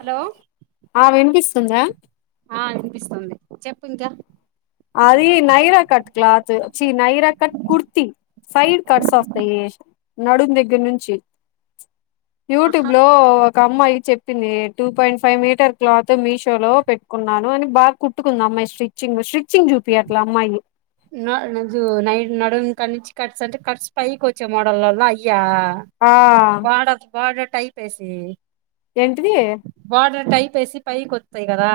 Hello ఆ వినిపిస్తుందా ఆ ఇనిపిస్తుంది చెప్పు ఇంకా అది నైరా కట్ క్లాత్ చి Naira cut kurti side cuts వస్తాయి నడుము దగ్గర నుంచి ఆహా యూట్యూబ్‌లో ఒ క అమ్మాయి చెప్పింది two point five meter cloth మీషో‌లో పెట్టుకున్నాను అని బాగా కుట్టుకుంది అమ్మాయి స్టి చింగ్ స్ట్రిచ్చింగ్ చూపియట్లా అమ్మాయి నా నజు నై నడుం కాడనుంచి కట్స్ అంటే కట్స్ పైకి వచ్చే మోడలల్లో అయ్యా ఆ బార్డర్ బార్డర్ టైపేసి ఏంటిది బార్డర్ టైపేసి పైకొత్తాయ్ కదా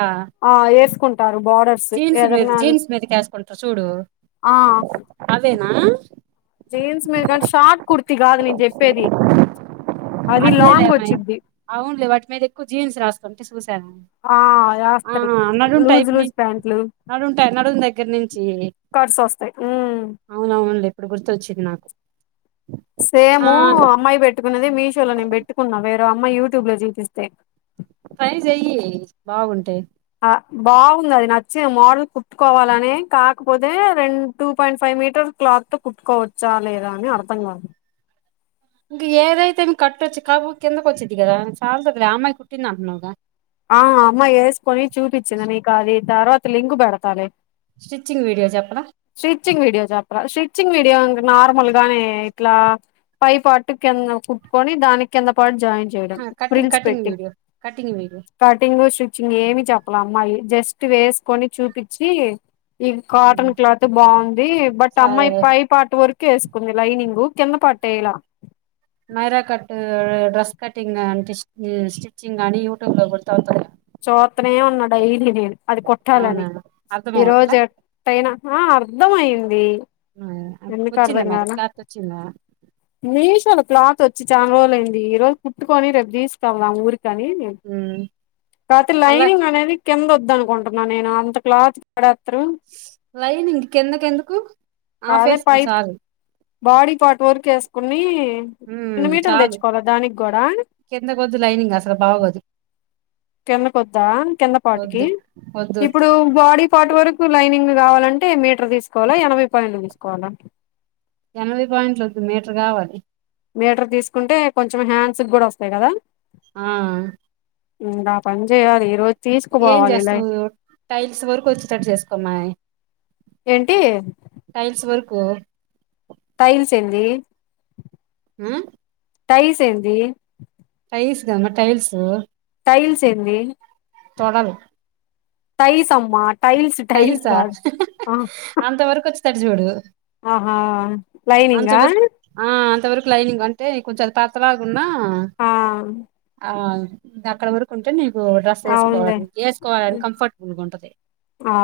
ఆ ఏసుకుంటారు బార్డర్స్ జీన్స్ మీద ఏదనా జీన్స్ మీదకి వేసుకుంటారు చూడు ఆ అవేనా జీన్స్ మీద కానీ షార్ట్ కుర్తి కాదు నేను చెప్పేది అది లాంగ్ అదేలేమ్మాయి వచ్చిద్ది అవునులే వాటి మీద ఎక్కువ జీన్స్ రాస్తుంటే చూశాను ఆ వాస్తడు లూజ్ ని లూజ్ ప్యాంట్లు నడుంటాయి నడుం దగ్గర నుంచి కడ్స వస్తాయి ఉ అవునవునలే ఇప్పుడు గుర్తొచ్చింది నాకు ఆ సేము అమ్మాయి పెట్టుకునేది మీషోలో నేను పెట్టుకున్నా వేరే అమ్మాయి యూట్యూబ్లో చూపిస్తే ట్రై చెయ్యి బాగుంటయి బాగుంది అది నచ్చి మోడల్ కుట్టుకోవాలని కాకపోతే రెండు టూ పాయింట్ ఫైవ్ మీటర్ క్లాత్తో కుట్టుకోవచ్చా లేదా అని అర్థం కాదు ఇంక ఏదైతేందీ కట్టొచ్చి కాకపోతే కిందకి వచ్చిది కదా చాలంది అమ్మాయి కుట్టింది అంటున్నావుగా ఆ అమ్మాయి వేసుకొని చూపించింది నీకు అది తర్వాత లింకు పెడతాలే స్టిచింగ్ వీడియో చెప్పనా స్టిట్చింగ్ వీడియో చెప్పరా స్టిట్చింగ్ వీడియో ఇంగా నార్మల్ గానే ఇట్లా పై పార్ట్ కింద కుట్టుకొని దానికి కింద పార్ట్ జాయింట్ చేయడం ఆహా కటింగ్ ఫ్రిల్స్ కటింగ్ పెట్టి video cutting video cutting stitching ఏమి చెప్పలమ్మాయి జస్ట్ వేసుకొని చూపిచ్చి ఇది కాటన్ క్లాత్ బాగుంది బట్ సా అమ్మాయి పైప్ పార్ట్ వరకు వేసుకుంది లైనింగ కింద పార్టేయల మైరా కట్ డ్రెస్ కటింగ్ అంట స్టిచ్చింగ్ అని యూట్యూబ్లో [unintelligible] చూత్తనే ఉన్నా డైలీ నేను అది కుట్టాలని అవునా అర్థం అవట్లే ఈరోజు తయినా అర్ధంమయింది వచ్చిందా మరి క్లాత్ వచ్చిందా మీషొల క్లాత్ వచ్చి చాలా రోజులయింది ఈ రోజు పుట్టుకొని రేపు తీసుకువాలి ఊరికని నే ఉమ్, కాక్తే అలా లైనింగ్ అనేది కింద వద్ద అనుకుంటున్నా నేను అంత క్లాత్ పడెత్తరు లైనింగ్ కిందకెందుకు ఆఫ్ అదే వేసుకో పైప్ చాలు బాడీ పార్ట్ వరకు వేసుకుని హు రెండు మీటర్లు చాలు తెచ్చుకోవాలా దానికి కూడా కిందకొద్దు లైనింగ్ అసలు బాగోదు కింద కొద్దా కింద పార్ట్కీ వద్దు వద్దు వద్దు ఇప్పుడు బాడీ పార్ట్ వరకు లైనింగ్ కావాలంటే మీటర్ తీసుకోవాలా ఎనభై పాయింలు తీసుకోవాల ఎనభై పాయింట్లు వద్దు మీటర్ కావాలి మీటర్ తీసుకుంటే కొంచెం హ్యాండ్స్ కూడా వస్తాయి కదా ఆ ముందు ఆపని చేయాలి ఈ రోజు ఏం తీసుకుపోవాలి ఇలా చేస్తావు టైల్స్ వరకు వచ్చేటటు చేసుకోమ్మయి ఏంటి టైల్స్ వర్కు టైల్స్ ఏంది హు టైల్స్ ఏంది టైల్స్ గంగ టైల్స్ టైల్స్ ఏంది తొడలు టైస్ అమ్మా టైస్ టైల్స్ టైల్సా కాదు అంత వరకు వచ్చేటట్టు చూడు అహా లైనింగా అంతవరకు ఆ అంతవరకు లైనింగ్ అంటే కొంచెం అది పాతలాగున్నా ఆ ఆ అక్కడ వరకు ఉంటే నీకు డ్రెస్ అవునులే వేసుకోవాలి వేసుకోవాలని కంఫర్టబుల్ గా ఉంటది ఆ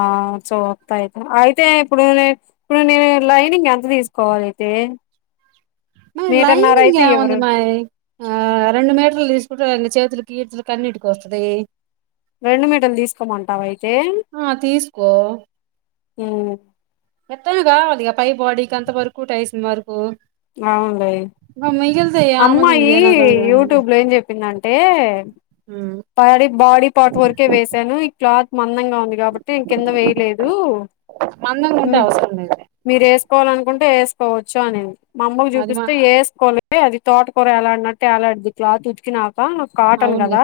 చోత్తాయితే అయితే ఇప్పుడు ఇప్పుడు నేను లైనింగ్ ఎంత తీసుకోవాలియితే నువ్ లైనింగ్ [unintelligible] ఇవ్వరు వందిమా ఆ రెండు మీటర్లు తీసుకుంట చేతులకి ఈట్ల అన్నింటికి వస్తుది రెండు మీటర్లు తీసుకోమంటావ అయితే. ఆ తీసుకో ఊ ఎత్తను కావాలిగా పై బాడీకి అంత వరకు టైస్ వరకు అవన్ను లే నువ్ మిగిల్ అమ్మాయి యూట్యూబ్ లో ఏం చెప్పిందంటే బాడీ బాడీ పార్ట్ వరకే వేసాను ఈ క్లాత్ మందంగా ఉంది కాబట్టి కింద వేయలేదు. మందంగా ఉంటే మ్ అవసరం లేదులే మీరు వేసుకోవాలి అనుకుంటే వేసుకోవచ్చు అనేది. మా అమ్మకు అది మా చూపిస్తే వేసుకోవాల అది తోటకుర ఎలాడినట్టు ఎలాడుతుంది. క్లాత్ ఉతికినాక కాటన్ అవున్ లే కదా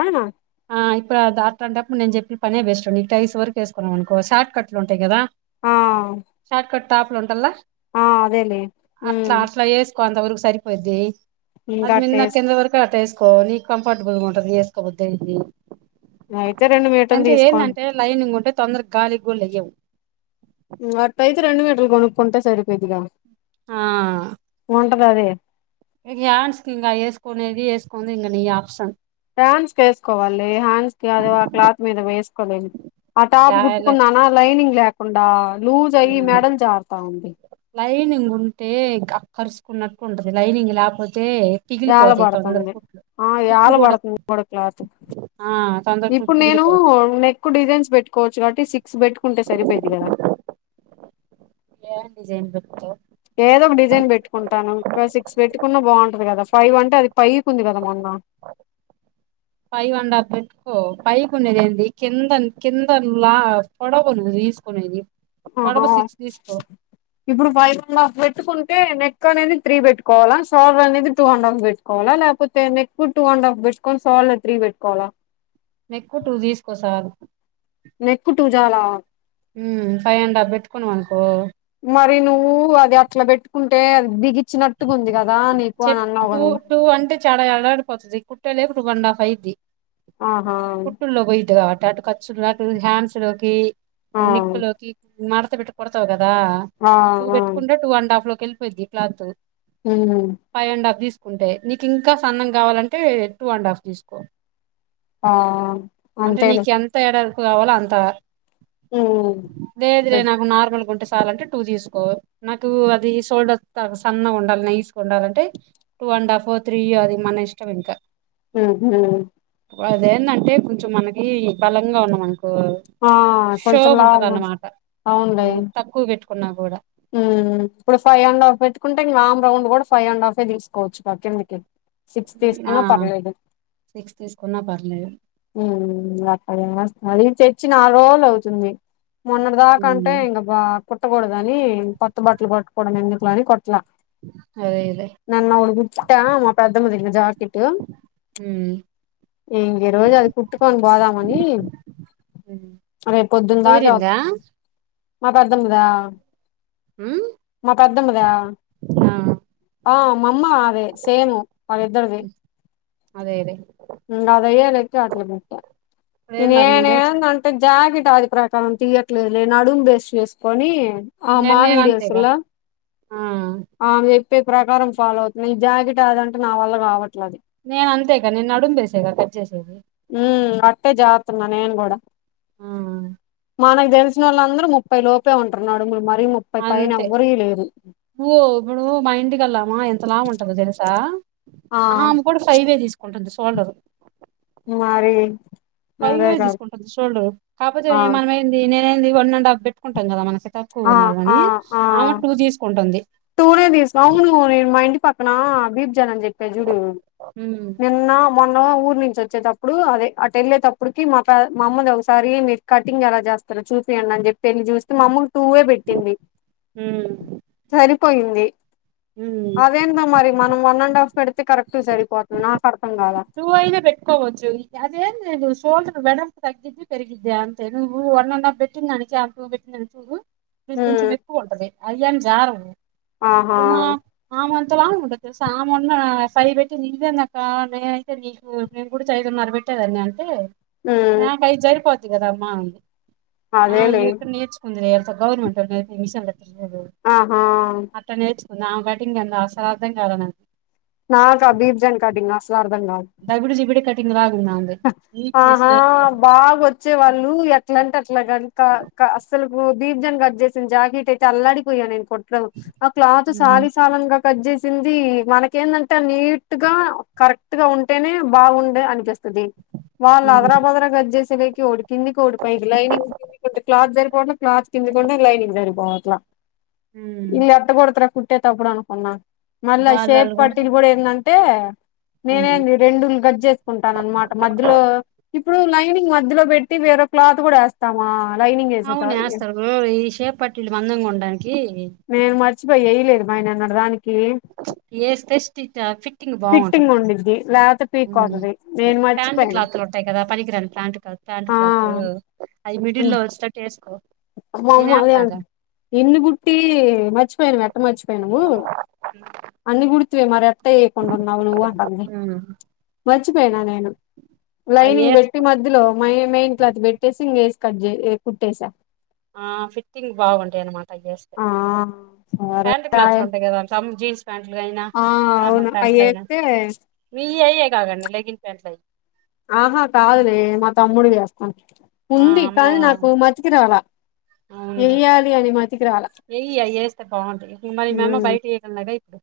ఆ ఇప్పుడు దా అంటాటప్పుడు నేను చెప్పిన పనే బేస్ట్ండి ఇ టైస్ వేసుకున్నాం అనుకో షార్ట్ కట్లు ఉంటాయి కదా ఆ షార్ట్ కట్ టాపులు ఉంట్టలే. ఆ అదేలే అట్లా ఉమ్ అట్లా వేసి కొంత వరకు సరిపోయిద్ది. అది ఇంకా మిన్న టేస్ట్ కింద వరకు అటేసుకో నీ పట్టుకుందుకు ఉంటది వేసుకోపోతేంది అయితే రెండు మీటర్లు అంటే తీసుకోం ఏంటంటే లైనింగ్ ఉంటే తొందరగా గాలి గోళ వెయ్యవు అట్ అయితే రెండు మీటలు కొనుక్కుంటే సరిపోయిద్దిగా ఆ ఉంటదా అది ఇయాన్స్క ఇకాయేసుకోనే ఏది వేసుకోనిది నీ ఆప్షన్ హ్యాండ్స్ క వేసుకోవాలి హ్యాండ్స్ కి అదే ఆ క్లాత్ మీద వేసుకోలేను ఆ లా టాప్ లా గుట్టుకున్నానా లైనింగ్ లేకుండా లూజ్ అయి ఉమ్ మెడన్ జారుతా ఉంది లైనింగ్ ఉంటే అక్కర్చుకున్నట్టు ఉంటది లైనింగ్ లేకపోతే ఏల పిగిలిపోతాయి తొందర పడుతుంది కుట్లు ఆ కుట్లు ఏల కూడా పడతుంది ఇప్పుడు క్లాత్. ఆ తొందర కుట్లు ఇప్పుడు నేను పిగిలిపోతాయి నెక్ నెక్ డిజైన్స్ పెట్టుకోవచ్చు కాబట్టి సిక్స్ పెట్టుకుంటే సరిపోయిద్ది కదా. ఏవన్ డిజైన్ [unintelligible] ఏదో ఒక డిజైన్ పెట్టుకుంటాను ఇంకా సిక్స్ పెట్టుకున్నా బాగుంటంది కదా ఫైవ్ అంటే అది పైవకి ఉంది కదా మొన్న ఫైవ్ అండ్ఫా ఓ పైకినేది ఏడి కింద కింద లా పొడవనేది నువ్ తీసుకునేది పొడవు ఆహ సిక్స్ తీసుకో ఇప్పుడు ఫైవ్ అండ్ హాఫ్ పెట్టుకుంటే నెక్ అనేది త్రీ పెట్టుకోవాలా శోల్డర్ అనేది టూ అండ్ హాఫ్ పెట్టు కోవాలా లేకపోతే నెక్ టూ అండ్ హాఫ్ పెట్టుకని సాల్ త్రి పెట్కోవాలా నెక్కువ టూ తీసుకోసాలు. నెక్కు టూ చాలా ఉ. ఫైవ్ అండ్ఫా పెట్టుకున్నా వనుకో మరి నువ్వు అది అట్లా పెట్టుకుంటే అది బిగిచ్చినట్టుగా ఉంది కదా నీకు అని చెప్ అన్నావు టూ నువ్వు టూ అంటే చాలా ఏలాడిపోతుది కుట్ట లేప్పు ట అండ్ హాఫ్ అయిది ఆహా కుట్ల్లో పోయిద్ది కాబట్టి అటు [unintelligible] లు హ్యాండ్స్లోకి ఆ నెక్లోకి మడతబెట్టి కుడతావగదా ఆ ఇది ఆ పెట్టుకుంటే టూ అండ్ హాఫ్ లోకి వెళ్ళిపోయిద్ది క్లాత్ హ్మ్ ఫైవ్ అండ్ హాఫ్ తీసుకుంటే నీకు ఇంకా సన్నం కావాలంటే టూ అండ్ హాఫ్ తీసుకో ఆ అంటే అంతేలే నీకు ఎంత వెడల్పు కావాలో అంత ఉమ్ లేదులేే పెట్ నాకు నార్మల్ గుంటె చాలంటే టూ తీసు కుంటే నాకు అది షోల్డర్ కాడ సన్నగ ఉండాలి నైస్ ఉండాలంటే టూ అండ్ హాఫ్ త్రీయ అది మన ఇష్టం ఇంకా ఊహూ అదేంటంటే కొంచెం మనకి బలంగా ఉన్నాంనుకో ఆ కొంచెం షోగా ఉంటది లావుగా అన్నమాట అవునులే తక్కువ పెట్టుకున్నా కూడా ఇప్పుడు ఫైవ్ అండ్ హాఫ్ పెట్టుకుంటే ఇంకా ఆమ్ రౌండ్ కూడా ఫైవ్ అండ్ హాఫే తీసుకోవచ్చు గా కిందికి సిక్స్ ఆ తీసుకున్నా పర్లేదు సిక్స్ తీసుకున్నా పర్లేదు హ్మ్ అక్కడే అది తెచ్చి నాలుగు రోజులు అవుతుంది మొన్నటి దాకాంటే ఉమ్, ఇంకా కుట్టకూడదని కొత్త బట్టలు పట్టకూడదని ఎందుకులే అని కుట్టలా అదే అదే మొన్న ఒకటి గుట్టా మా పెద్దమ్మ దిజాకెట్ హ్మ్ ఇంక ఈ రోజు అది కుట్టుకొని పోదామని ఉమ్. రే పొద్దున్న దాక కుదిరిందా మా పెద్దమ్మ దా హ్మ్ మా పెద్దమ్మదా ఆ మాఅమ్మ ఆదే సేము వాళ్ళిద్దరిది ఉమ్, అదే అదే ఇంక అదయ్యాక [unintelligible] అక్కడ బెట్టా లేదు మరి నువ్వు నేర్చు నేనేందంటే జాకెట్ ఆది ప్రకారం తీయట్లేదు లే నడుం బేస్ చేసుకొని ఆ నేను మా నేను వీడియోస్ అంతేగా లో ఆ ఆమె చెప్పే ప్రకారం ఫాలో అవుతుంది ఈ జాకెట్ అదంటే నా వల్ల కావట్లేది నేను అంతేగా నేను నడుంబేసేగా కట్ చేసేది హ్మ్ అట్టే జేత్తన్న నేన్ గూడా హ్మ్ మనకు తెలిసిన వాళ్ళ అందరూ ముప్పై లోపే ఉంటారు నడుములు మరీ ముప్పై పైన ఎవరీయి లేదు ఏయ్ ఇప్పుడు మా ఇంటిగళ్ళమా ఎంతలావు ఉంటదో తెలుసా ఆ కూడా ఫైవే తీసుకుంటుంది షోల్డరు మరి అదే ఫైవే కాదు తీసుకుంటంది షోల్డర్ కాపోతే ఆ మనమేంది నేనేంది వన్ అండ్ హాఫ్ పెట్టుకుంటాం కద మన [unintelligible] ఎక్కువ ఆ ఉన్నారు ఆ అని ఆ ఆమె టుూ తీసుకుంటంది టూనే తీస్ అవును మా ఇంటి పక్కన బీబ్ జాన్ అని చెప్పిన చూడు ఉమ్ నిన్న మొన్న ఊరి నుంచి వచ్చేటప్పుడు అదే అటు వెళ్ళేటప్పుడుకి మా మా అమ్మది ఒకసారి కటింగ్ ఎలా చేస్తరు చూపీయండి అని చెప్పి వెళ్ళి చూస్తే మా అమ్మకు టూవే పెట్టింది హ్మ్ సరిపోయింది అవే మరి మనం వన్ అండ్ హాఫ్ పెడితే కరెక్ట్ సరిపోతుంది నాకు అర్థం కాల ఐదే పెట్టుకోవచ్చు అదేంది షోల్డర్ వెడల్పు తగ్గి పెరిగిద్దే అంతే నువ్వు వన్ అండ్ ఆఫ్ పెట్టిందని జాన్ బీ పెట్టిందని చూడు ఇది కొంచెం ఉమ్ ఎక్కువ ఉంటది అయ్యాం జారవు ఆహా [unintelligible] ఆమెంత లావు ఉంటది తెలుసా ఆమెన్న ఫైవ్ పెట్టి నీదేందక్క నే తె నీకు మేము కూడా చైదున్నరబెట్టేదాన్ని అంటే ఉమ్ నాకు ఐదు సరిపోత్ కదా అమ్మ అంది ఆ అదేలే ఎక్కడ నేర్చుకుంది లే గవర్నమెంటోళ్ళు నేర్పె మిషన్లు ఆహా అట్ట నేర్చుకుంది ఆమే కటింగ్ ఏందో అస్సలు అర్ధం కాలే నాకు నాకు ఆ బీప్జన్ కాటింగ్ అస్సలర్థం కాద్ దబిడి జిబిడి కటింగ్ రాద్ ఆమెది నీట్నెస్ ఆహా లేదు బాగో చ్చే వాళ్ళు ఎట్ల అంటే అట్లా కనుక అసలుకు బీబ్జన్ కట్ చేసిన జాకెట్ అయితే అల్లాడిపోయా నేను కొ దు ఆ క్లాత్ హ్మ్ సాలిసాలని గా కట్ చేసింది మనకేందంటే నీట్ గా కరెక్ట్ గా ఉంటేనే బాగుండే అనిపిస్ స్తది వాళ్ళు ఉమ్ అదరాభదరా కట్ చేసేలేకి ఓడి కింది కోటి పైకి లైనింగ్ కిందికి ఉంటే క్లాత్ సరిపోవట్లే క్లాత్ కిందికుంటే లైనింగ్ సరిపోవట్లే ఉమ్. ఇల్ ఎట్టకుడుతరో కుట్టే టప్పుడు అనుకున్నా మళ్ళ షేప్ వాళ్ళు పట్టీలు కొడతారు కూడా ఏందంటే నేనెంది రెండులు కట్ చేసుకుం తనన్నమాట మధ్యలో ఇప్పుడు లైనింగ్ మధ్యలో పెట్టి వేరే క్లాత్ కూడా ఎస్ స్తమా లైనింగ్ ఏసే త్ మ్ ఈ షేప్పటిలు మందంగా ఉండడానికి నేను మర్చిపోయి వేయలేదు మాయ్ నిన్నట్ దాని కి వేస్తే స్టిచ్ ఫిట్టింగ్ ఫిట్టింగ్ బాగుంటది ఉండిద్ధి లేకపోతే ఉమ్. పిక్కపోతది ప్యాంట్ క్లాత్లు ఉంటాయి కదా పలినికిరాని ప్యాంట్ క్లాత్ ప్యాంట్ ఆ క్లాత్ అయి మిడిల్ లో వచ్చేటట్టు ఏసుకో మా అమ్మ అదే అం ఎన్ని కుట్టి మర్చిపోయానావ్ ఎట్ట మర్చిపోయానవు అన్ని కుడితివి మరి ఎ ట్టేయకుండా ఉన్నావు నువ్వు అంటంది ఉమ్. మర్చిపోయినా నేను అవి లైనింగ్ పెట్టి వేసుకో మధ్యలో మైన్ మెయిన్ క్లాత్ పెట్టేసి ఇంగ వేసి కట్ చ్ కుట్టేసా ఆ ఫిట్టింగ్ బాగుంటాయి అనమాట అయ్యి ఎస్తే ఆ సరే ప్యాంట్ రాయే క్లాత్లు ఉంటాయి కదా జీన్స్ ప్యాట్లుగాయినా ఆ అవును అయ్యేత్తే మీయ్యేయ్యే కాకండి లేగన్ ప్యాంట్లయి ఆహా కాదులే మా తమ్ముడివి ఏస్తా ఆ ఉంది కానీ నాకు మతికిరాలే అవునులే ఏయ్యి అయ్యే ఏస్తే బాగుంటది మరి మీ అమ్మ ఉమ్ బయటి ఎల్లదా ఇప్పుడు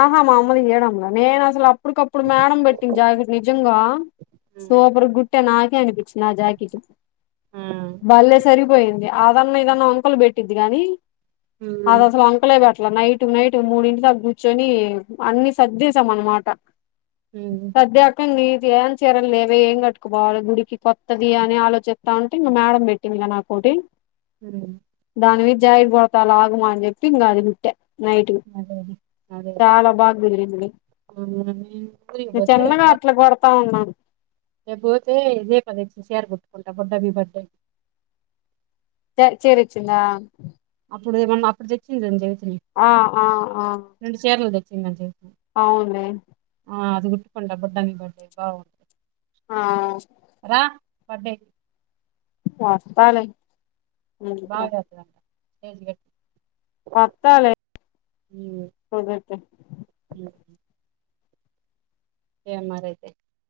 ఆహా మా అమ్మలు తియడంలే నేను అసలు అప్పుటికప్పుడు మేడం పెట్టింది జకిట్ నిజంగా సూపర్ కుట్ట నాకే అనిపిచ్చింది ఆ జాకిట్ ఆ బల్లే సరి పోయింది అదన్న ఇదన్న వంకలు పెట్టిద్ది గాని ఉమ్ ఉమ్ ఆది అసలు వంకలే పెట్ అట్లా నైట్ నైట్ మూడింటిదాక కూర్చొని అన్ని సర్దేసాం అన్న మాట మ్ సద్దకం నీది ఏం చీరలు లేవే ఏం కట్టుకుపోవాలి గుడికి కొత్తది అని ఆలోచిస్తా ఉంటే ఇంగ మేడం పెట్ టింది ఇగ నాకోటి మ్ దానివిద జాకిట్ కూడుత ఆగుమా అని చెప్పి ఇంగ అది కుట్ట నైట్ అదేది చాలా బాగా కుదిరింది ఉమ్, నేను ఊరికి నే పోతే చిన్నగా అట్ల కొడుతా ఉన్నాను రేప్ పోతే రేపే అద్ చ్ చీర కొట్టుకుంటా బుడ్డ బి బర్త్డేది త్ చీర ఇచ్చిందా అప్పుడు ఏమనా అప్పుడు తెచ్చిందంని జీవితం ఆ ఆ ఆ రెండు చీరలు తెచ్చిందంటె అవును ఆ అది కుట్టుకుంట బుడ్డ దాని బర్త్డే కి బాగుంటంది ఆ రా బర్త్డే కా చేస్తాను బాగాతుల [unintelligible] వస్తాలే హ్మ్ [inaudible] అ ఎమ్మా రైతే